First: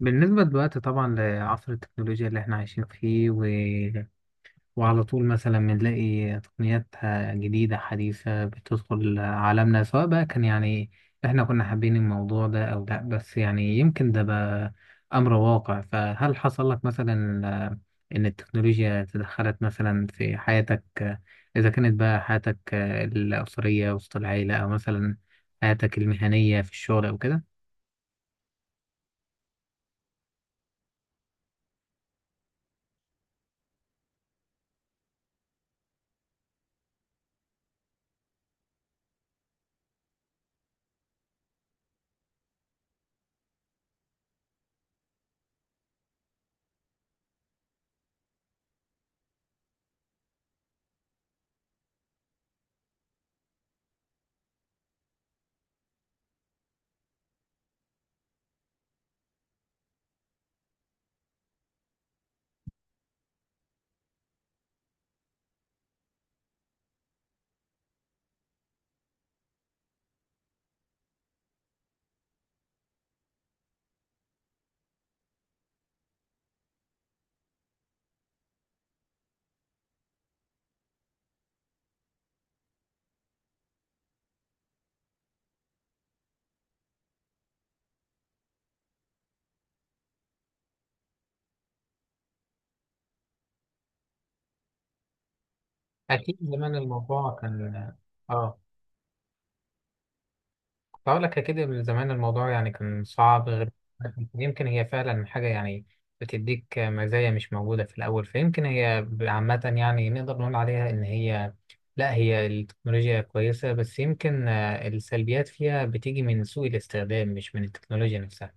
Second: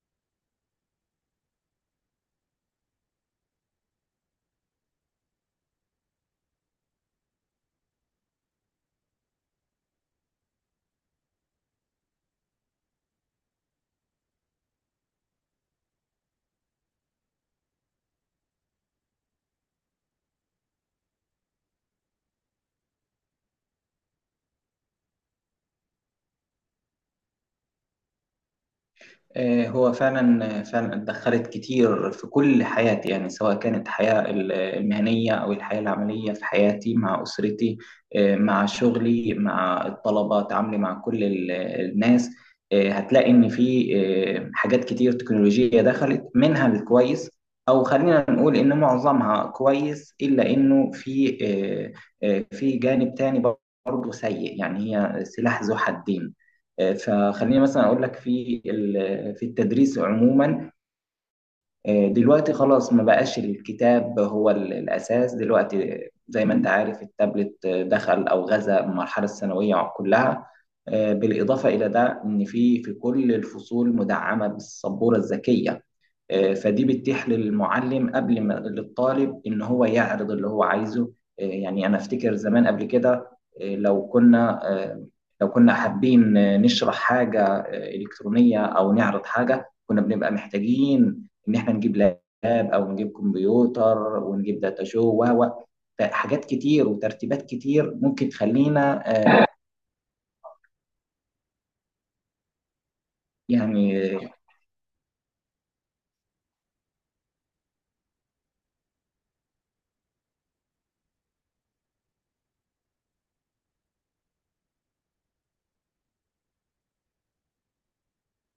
بالنسبة دلوقتي طبعا لعصر التكنولوجيا اللي احنا عايشين فيه و... وعلى طول مثلا بنلاقي تقنيات جديدة حديثة بتدخل عالمنا، سواء بقى كان يعني احنا كنا حابين الموضوع ده او لا، بس يعني يمكن ده بقى امر واقع. فهل حصل لك مثلا ان التكنولوجيا تدخلت مثلا في حياتك، اذا كانت بقى حياتك الاسرية وسط العيلة، او مثلا حياتك المهنية في الشغل او كده؟ هو فعلا اتدخلت كتير في كل حياتي، يعني سواء كانت الحياة المهنية أو الحياة العملية في حياتي مع أسرتي. مع شغلي، مع الطلبة، تعاملي مع كل الناس. هتلاقي إن في حاجات كتير تكنولوجية دخلت منها الكويس، أو خلينا نقول إن معظمها كويس، إلا إنه في في جانب تاني برضه سيء، يعني هي سلاح ذو حدين. فخليني مثلا اقول لك في في التدريس عموما، دلوقتي خلاص ما بقاش الكتاب هو الأساس. دلوقتي زي ما أنت عارف التابلت دخل أو غزا المرحلة الثانوية كلها. بالإضافة إلى ده إن في كل الفصول مدعمة بالسبورة الذكية. فدي بتتيح للمعلم قبل ما للطالب ان هو يعرض اللي هو عايزه. يعني انا افتكر زمان قبل كده، آه، لو كنا آه، لو كنا حابين نشرح حاجة إلكترونية أو نعرض حاجة، كنا بنبقى محتاجين ان احنا نجيب لاب او نجيب كمبيوتر، ونجيب داتا شو و أكيد حاجات زمان كتير الموضوع وترتيبات كان كتير ممكن آه. تخلينا. آه، بقول لك أكيد من زمان الموضوع يعني كان صعب غير. يعني يمكن هي فعلا حاجة يعني بتديك مزايا مش موجودة في الأول، فيمكن هي عامة يعني نقدر نقول عليها إن هي لا، هي التكنولوجيا كويسة، بس يمكن السلبيات فيها بتيجي من سوء الاستخدام، مش من التكنولوجيا نفسها.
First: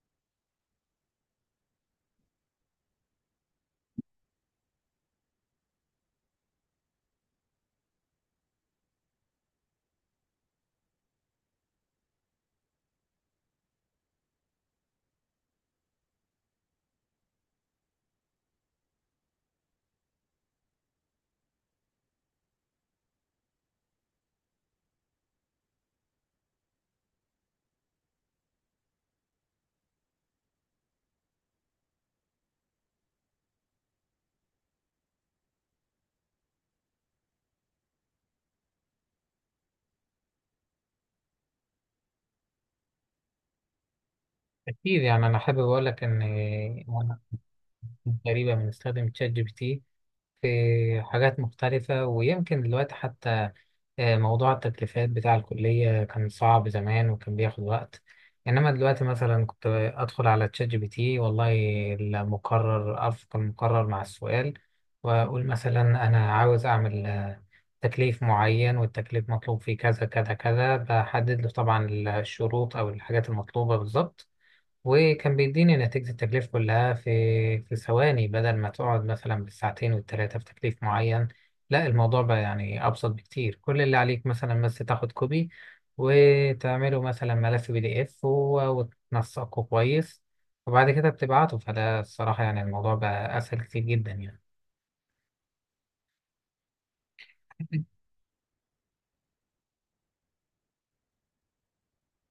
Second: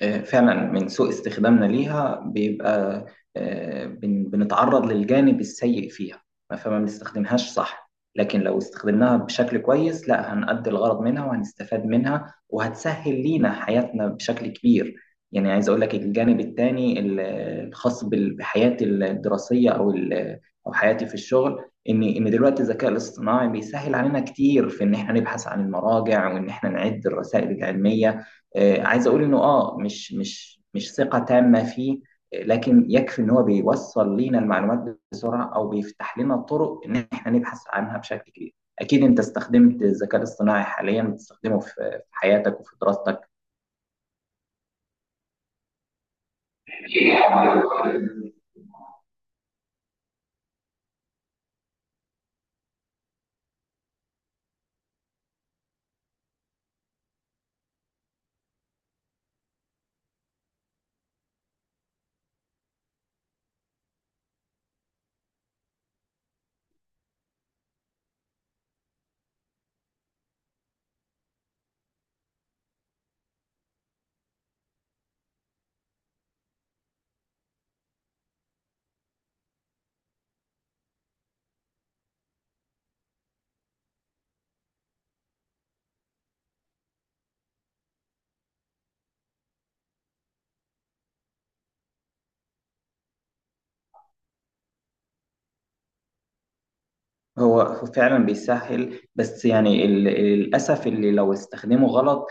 فعلا من سوء استخدامنا ليها بيبقى بنتعرض للجانب السيء فيها. فما بنستخدمهاش صح، لكن لو استخدمناها بشكل كويس لا هنأدي الغرض منها وهنستفاد منها وهتسهل لينا حياتنا بشكل كبير. يعني عايز اقول لك الجانب التاني الخاص بحياتي الدراسية او حياتي في الشغل، ان دلوقتي الذكاء الاصطناعي بيسهل علينا كتير في ان احنا نبحث عن المراجع وان احنا نعد الرسائل العلمية. عايز اقول انه اه مش ثقة تامة فيه، لكن يكفي ان هو بيوصل لينا المعلومات بسرعة او بيفتح لنا طرق ان احنا نبحث عنها بشكل كبير. اكيد انت استخدمت الذكاء الاصطناعي حاليا، بتستخدمه في في حياتك وفي دراستك؟ أكيد، يعني أنا حابب أقول لك إن أنا كنت تقريبا بنستخدم ChatGPT في حاجات مختلفة. ويمكن دلوقتي حتى موضوع التكليفات بتاع الكلية كان صعب زمان وكان بياخد وقت، إنما دلوقتي مثلا كنت أدخل على ChatGPT والله، المقرر أرفق المقرر مع السؤال وأقول مثلا أنا عاوز أعمل تكليف معين، والتكليف مطلوب فيه كذا كذا كذا. بحدد له طبعا الشروط أو الحاجات المطلوبة بالظبط، وكان بيديني نتيجة التكليف كلها في في ثواني، بدل ما تقعد مثلا بالساعتين والتلاتة في تكليف معين. لا، الموضوع بقى يعني أبسط بكتير. كل اللي عليك مثلا بس تاخد كوبي وتعمله مثلا ملف PDF وتنسقه كويس وبعد كده بتبعته. فده الصراحة يعني الموضوع بقى أسهل كتير جدا يعني. هو فعلا بيسهل، بس يعني للاسف اللي لو استخدمه غلط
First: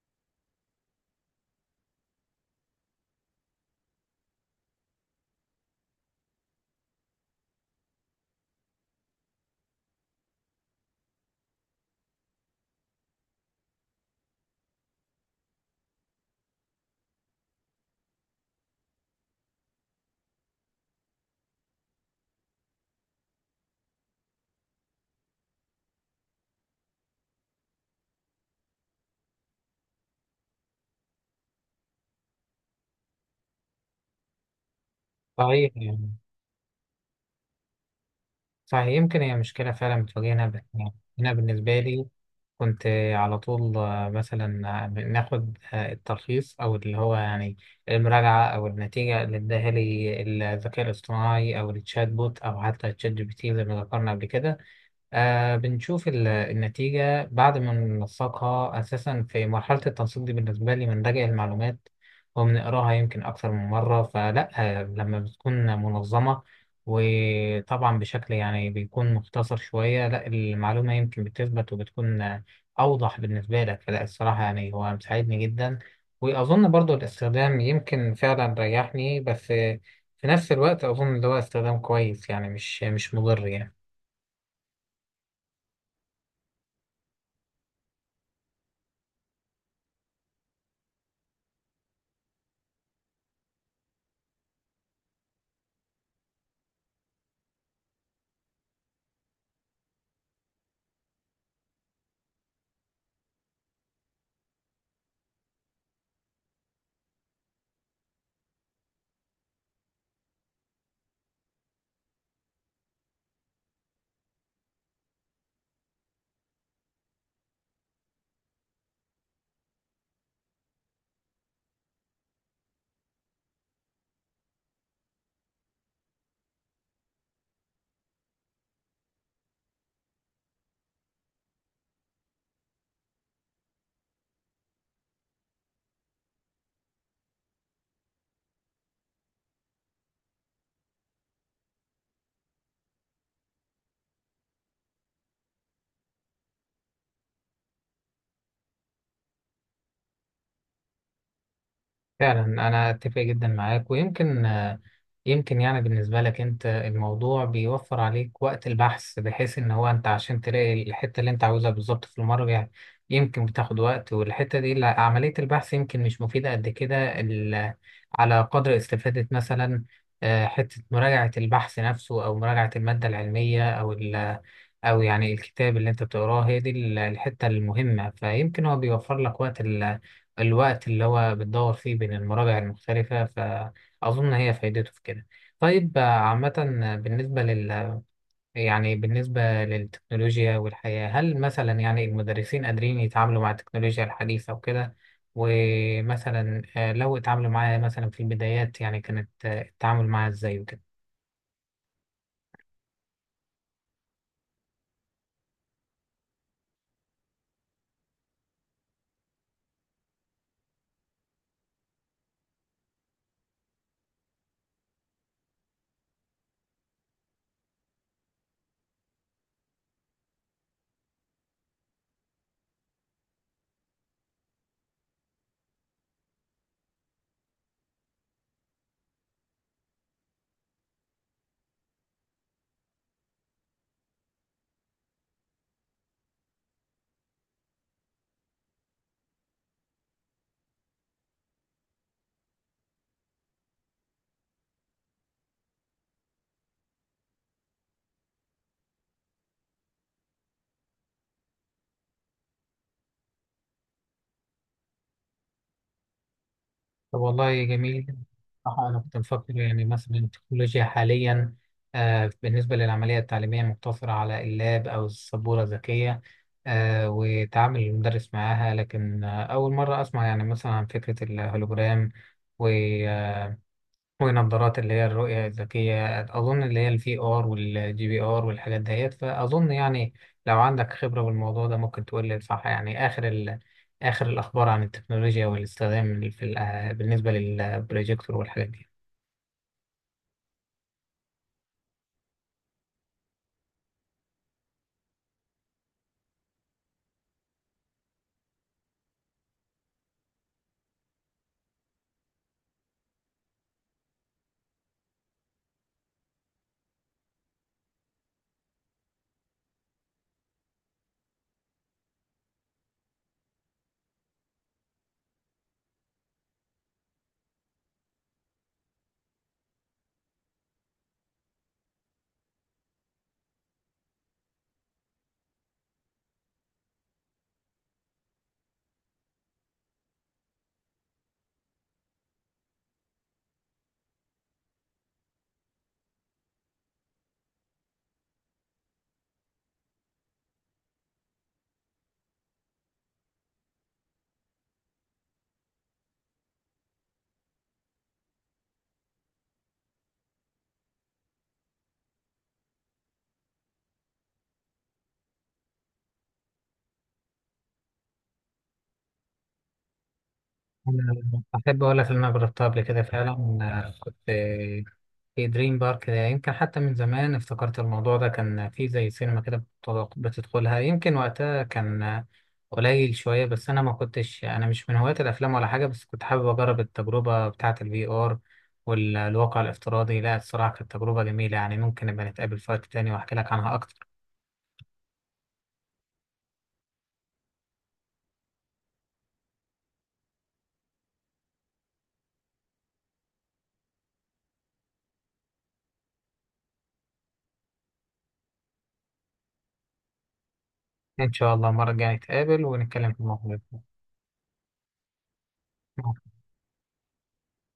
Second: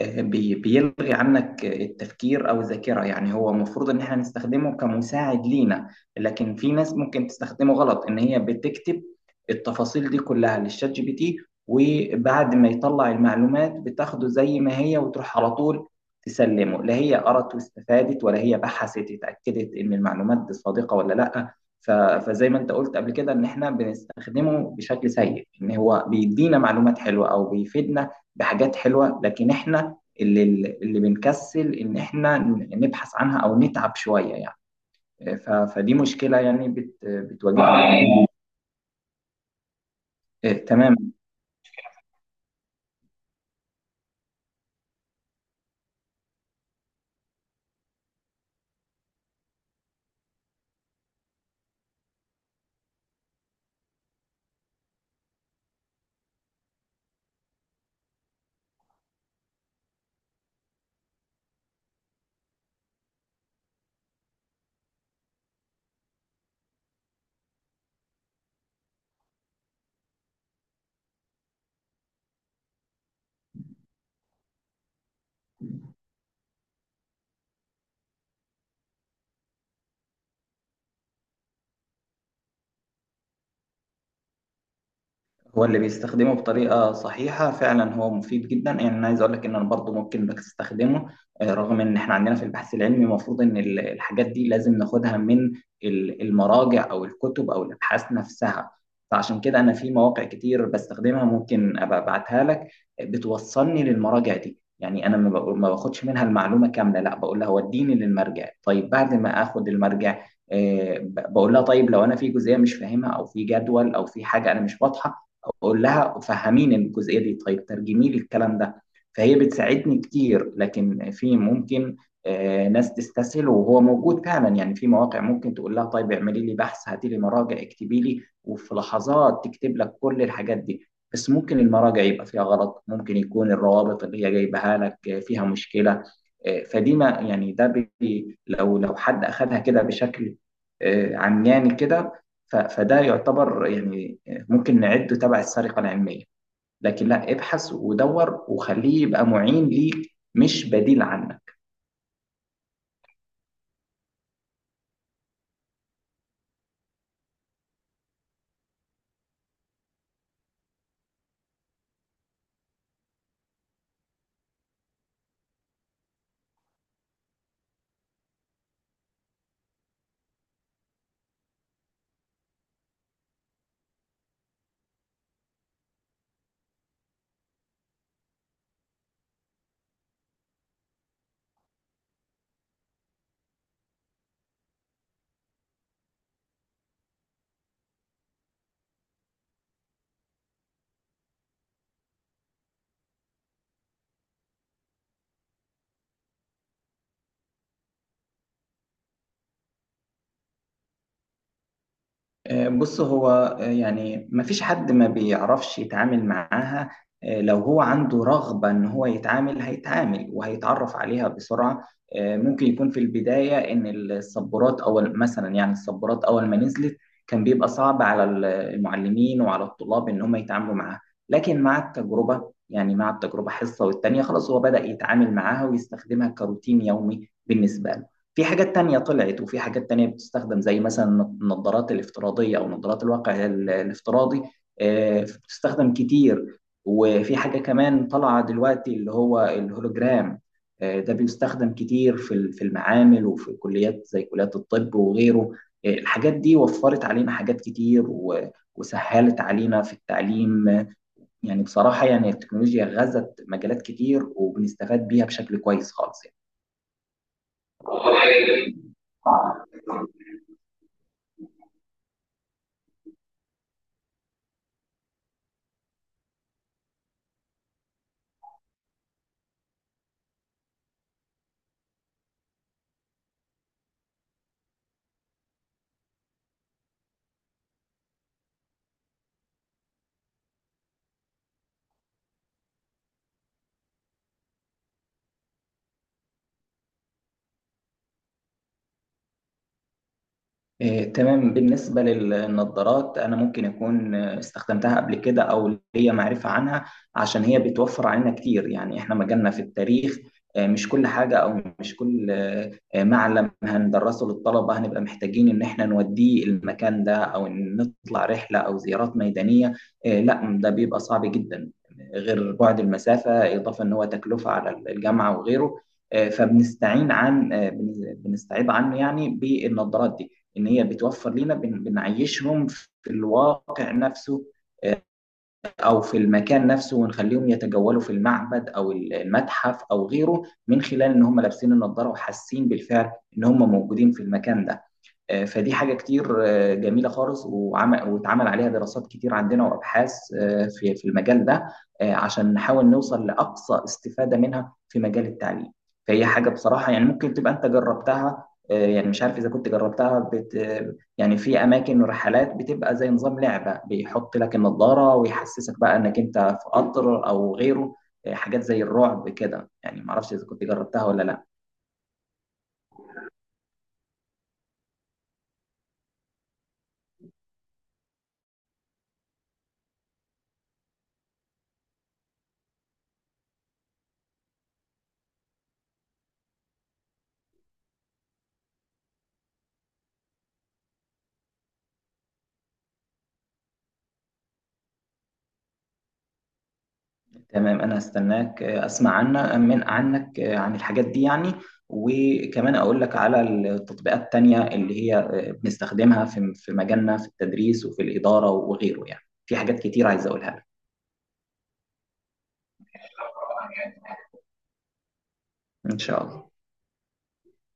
بيلغي عنك التفكير او الذاكره. يعني هو المفروض ان احنا نستخدمه كمساعد لينا، لكن في ناس ممكن تستخدمه غلط، ان هي بتكتب التفاصيل دي كلها للشات جي بي تي، وبعد ما يطلع المعلومات بتاخده زي ما هي وتروح على طول تسلمه. لا هي قرت واستفادت، ولا هي بحثت اتاكدت ان المعلومات دي صادقه ولا لا. ف- فزي ما انت قلت قبل كده ان احنا بنستخدمه بشكل سيء، ان هو بيدينا معلومات حلوه او بيفيدنا بحاجات حلوه، لكن احنا اللي اللي بنكسل ان احنا نبحث عنها او نتعب شويه يعني. صحيح فدي يعني. مشكله يعني بتواجهنا. صحيح، يمكن هي مشكلة فعلا بتواجهنا، بس يعني تمام. أنا بالنسبة لي كنت على طول مثلا ناخد التلخيص او اللي هو يعني المراجعه او النتيجه اللي اداها لي الذكاء الاصطناعي او التشات بوت او حتى ChatGPT ال زي ما ذكرنا قبل كده. آه، بنشوف النتيجة. بعد ما ننسقها، أساسا في مرحلة التنسيق دي بالنسبة لي بنراجع المعلومات وبنقراها يمكن أكثر من مرة. فلا، لما بتكون منظمة وطبعا بشكل يعني بيكون مختصر شوية، لا، المعلومة يمكن بتثبت وبتكون أوضح بالنسبة لك. فلا الصراحة يعني هو مساعدني جدا، وأظن برضو الاستخدام يمكن فعلا ريحني. بس في نفس الوقت أظن اللي هو استخدام كويس يعني مش مضر يعني. هو اللي بيستخدمه بطريقة صحيحة فعلا هو مفيد جدا، يعني أنا عايز أقول لك إن أنا برضه ممكن بستخدمه، رغم إن إحنا عندنا في البحث العلمي المفروض إن الحاجات دي لازم ناخدها من المراجع أو الكتب أو الأبحاث نفسها. فعشان كده أنا في مواقع كتير بستخدمها، ممكن أبقى أبعتها لك، بتوصلني للمراجع دي. يعني أنا ما باخدش منها المعلومة كاملة، لا بقول لها وديني للمرجع. طيب بعد ما آخد المرجع بقول لها طيب لو أنا في جزئية مش فاهمها أو في جدول أو في حاجة أنا مش واضحة، اقول لها فهميني الجزئيه دي، طيب ترجمي لي الكلام ده. فهي بتساعدني كتير، لكن في ممكن ناس تستسهل، وهو موجود فعلا، يعني في مواقع ممكن تقول لها طيب اعملي لي بحث، هاتي لي مراجع، اكتبي لي، وفي لحظات تكتب لك كل الحاجات دي. بس ممكن المراجع يبقى فيها غلط، ممكن يكون الروابط اللي هي جايبها لك فيها مشكله. آه، فدي ما يعني ده بي لو لو حد اخذها كده بشكل عمياني كده، فده يعتبر يعني ممكن نعده تبع السرقة العلمية. لكن لا، ابحث ودور وخليه يبقى معين ليك مش بديل عنك. فعلا، انا اتفق جدا معاك، ويمكن يمكن يعني بالنسبه لك انت، الموضوع بيوفر عليك وقت البحث، بحيث ان هو انت عشان تلاقي الحته اللي انت عاوزها بالظبط في المرجع يمكن بتاخد وقت. والحته دي عمليه البحث يمكن مش مفيده قد كده على قدر استفاده مثلا حته مراجعه البحث نفسه او مراجعه الماده العلميه او ال او يعني الكتاب اللي انت بتقراه، هي دي الحته المهمه. فيمكن هو بيوفر لك وقت، الوقت اللي هو بتدور فيه بين المراجع المختلفة. فأظن هي فايدته في كده. طيب عامة آه، بالنسبة لل يعني بالنسبة للتكنولوجيا والحياة، هل مثلا يعني المدرسين قادرين يتعاملوا مع التكنولوجيا الحديثة وكده؟ ومثلا لو اتعاملوا معاها مثلا في البدايات، يعني كانت التعامل معاها ازاي وكده؟ بص هو يعني مفيش حد ما بيعرفش يتعامل معاها. لو هو عنده رغبة إن هو يتعامل هيتعامل وهيتعرف عليها بسرعة. ممكن يكون في البداية إن الصبورات أول، مثلا يعني الصبورات أول ما نزلت كان بيبقى صعب على المعلمين وعلى الطلاب إن هم يتعاملوا معاها، لكن مع التجربة، يعني مع التجربة حصة والتانية خلاص هو بدأ يتعامل معاها ويستخدمها كروتين يومي بالنسبة له. في حاجات تانية طلعت وفي حاجات تانية بتستخدم، زي مثلا النظارات الافتراضية أو نظارات الواقع الافتراضي، بتستخدم كتير. وفي حاجة كمان طالعة دلوقتي اللي هو الهولوجرام، ده بيستخدم كتير في في المعامل وفي كليات زي كليات الطب وغيره. الحاجات دي وفرت علينا حاجات كتير وسهلت علينا في التعليم. يعني بصراحة يعني التكنولوجيا غزت مجالات كتير وبنستفاد بيها بشكل كويس خالص طب والله جميل. يعني. صراحة أنا كنت مفكر يعني مثلا التكنولوجيا حاليا آه، بالنسبة للعملية التعليمية مقتصرة على اللاب أو السبورة الذكية آه، وتعامل المدرس معاها. لكن آه، أول مرة أسمع يعني مثلا عن فكرة الهولوجرام ونظارات اللي هي الرؤية الذكية، أظن اللي هي VR ال وGPR ال والحاجات ديت. فأظن يعني لو عندك خبرة بالموضوع ده ممكن تقول لي، صح يعني آخر آخر الأخبار عن التكنولوجيا والاستخدام في بالنسبة للبروجيكتور والحاجات دي. إيه، تمام. بالنسبة للنظارات أنا ممكن أكون استخدمتها قبل كده أو ليا معرفة عنها، عشان هي بتوفر علينا كتير. يعني إحنا مجالنا في التاريخ، مش كل حاجة أو مش كل معلم هندرسه للطلبة هنبقى محتاجين إن إحنا نوديه المكان ده أو إن نطلع رحلة أو زيارات ميدانية. لا ده بيبقى صعب جدا، غير بعد المسافة، إضافة إن هو تكلفة على الجامعة وغيره. آه، فبنستعين عن آه، بن- بنستعيض عنه يعني بالنظارات دي، ان هي بتوفر لنا بنعيشهم في الواقع نفسه، آه، او في المكان نفسه، ونخليهم يتجولوا في المعبد او المتحف او غيره، من خلال ان هم لابسين النضاره وحاسين بالفعل ان هم موجودين في المكان ده. فدي حاجة كتير جميلة خالص، وعمل واتعمل عليها دراسات كتير عندنا وأبحاث في المجال ده، عشان نحاول نوصل لأقصى استفادة منها في مجال التعليم. فهي حاجة بصراحة يعني ممكن تبقى أنت جربتها، يعني مش عارف إذا كنت جربتها يعني. في أماكن ورحلات بتبقى زي نظام لعبة، بيحط لك النظارة ويحسسك بقى إنك أنت في قطر أو غيره، حاجات زي الرعب كده يعني. معرفش إذا كنت جربتها ولا أنا لأ. أحب أقول لك إن أنا جربتها قبل كده فعلا. أنا كنت في دريم بارك ده يمكن حتى من زمان، افتكرت الموضوع ده كان في زي سينما كده بتدخلها. يمكن وقتها كان قليل شوية، بس أنا ما كنتش، أنا مش من هواة الأفلام ولا حاجة، بس كنت حابب أجرب التجربة بتاعة VR ال والواقع الافتراضي. لا الصراحة كانت تجربة جميلة يعني. ممكن نبقى نتقابل في وقت تاني وأحكي لك عنها أكتر. تمام، انا هستناك اسمع عنا من عنك عن الحاجات دي يعني، وكمان اقول لك على التطبيقات التانية اللي هي بنستخدمها في مجالنا في التدريس وفي الإدارة وغيره، يعني في حاجات كتير عايز اقولها لك. إن شاء الله المرة الجاية نتقابل ونتكلم في الموضوع ان شاء ده. الله.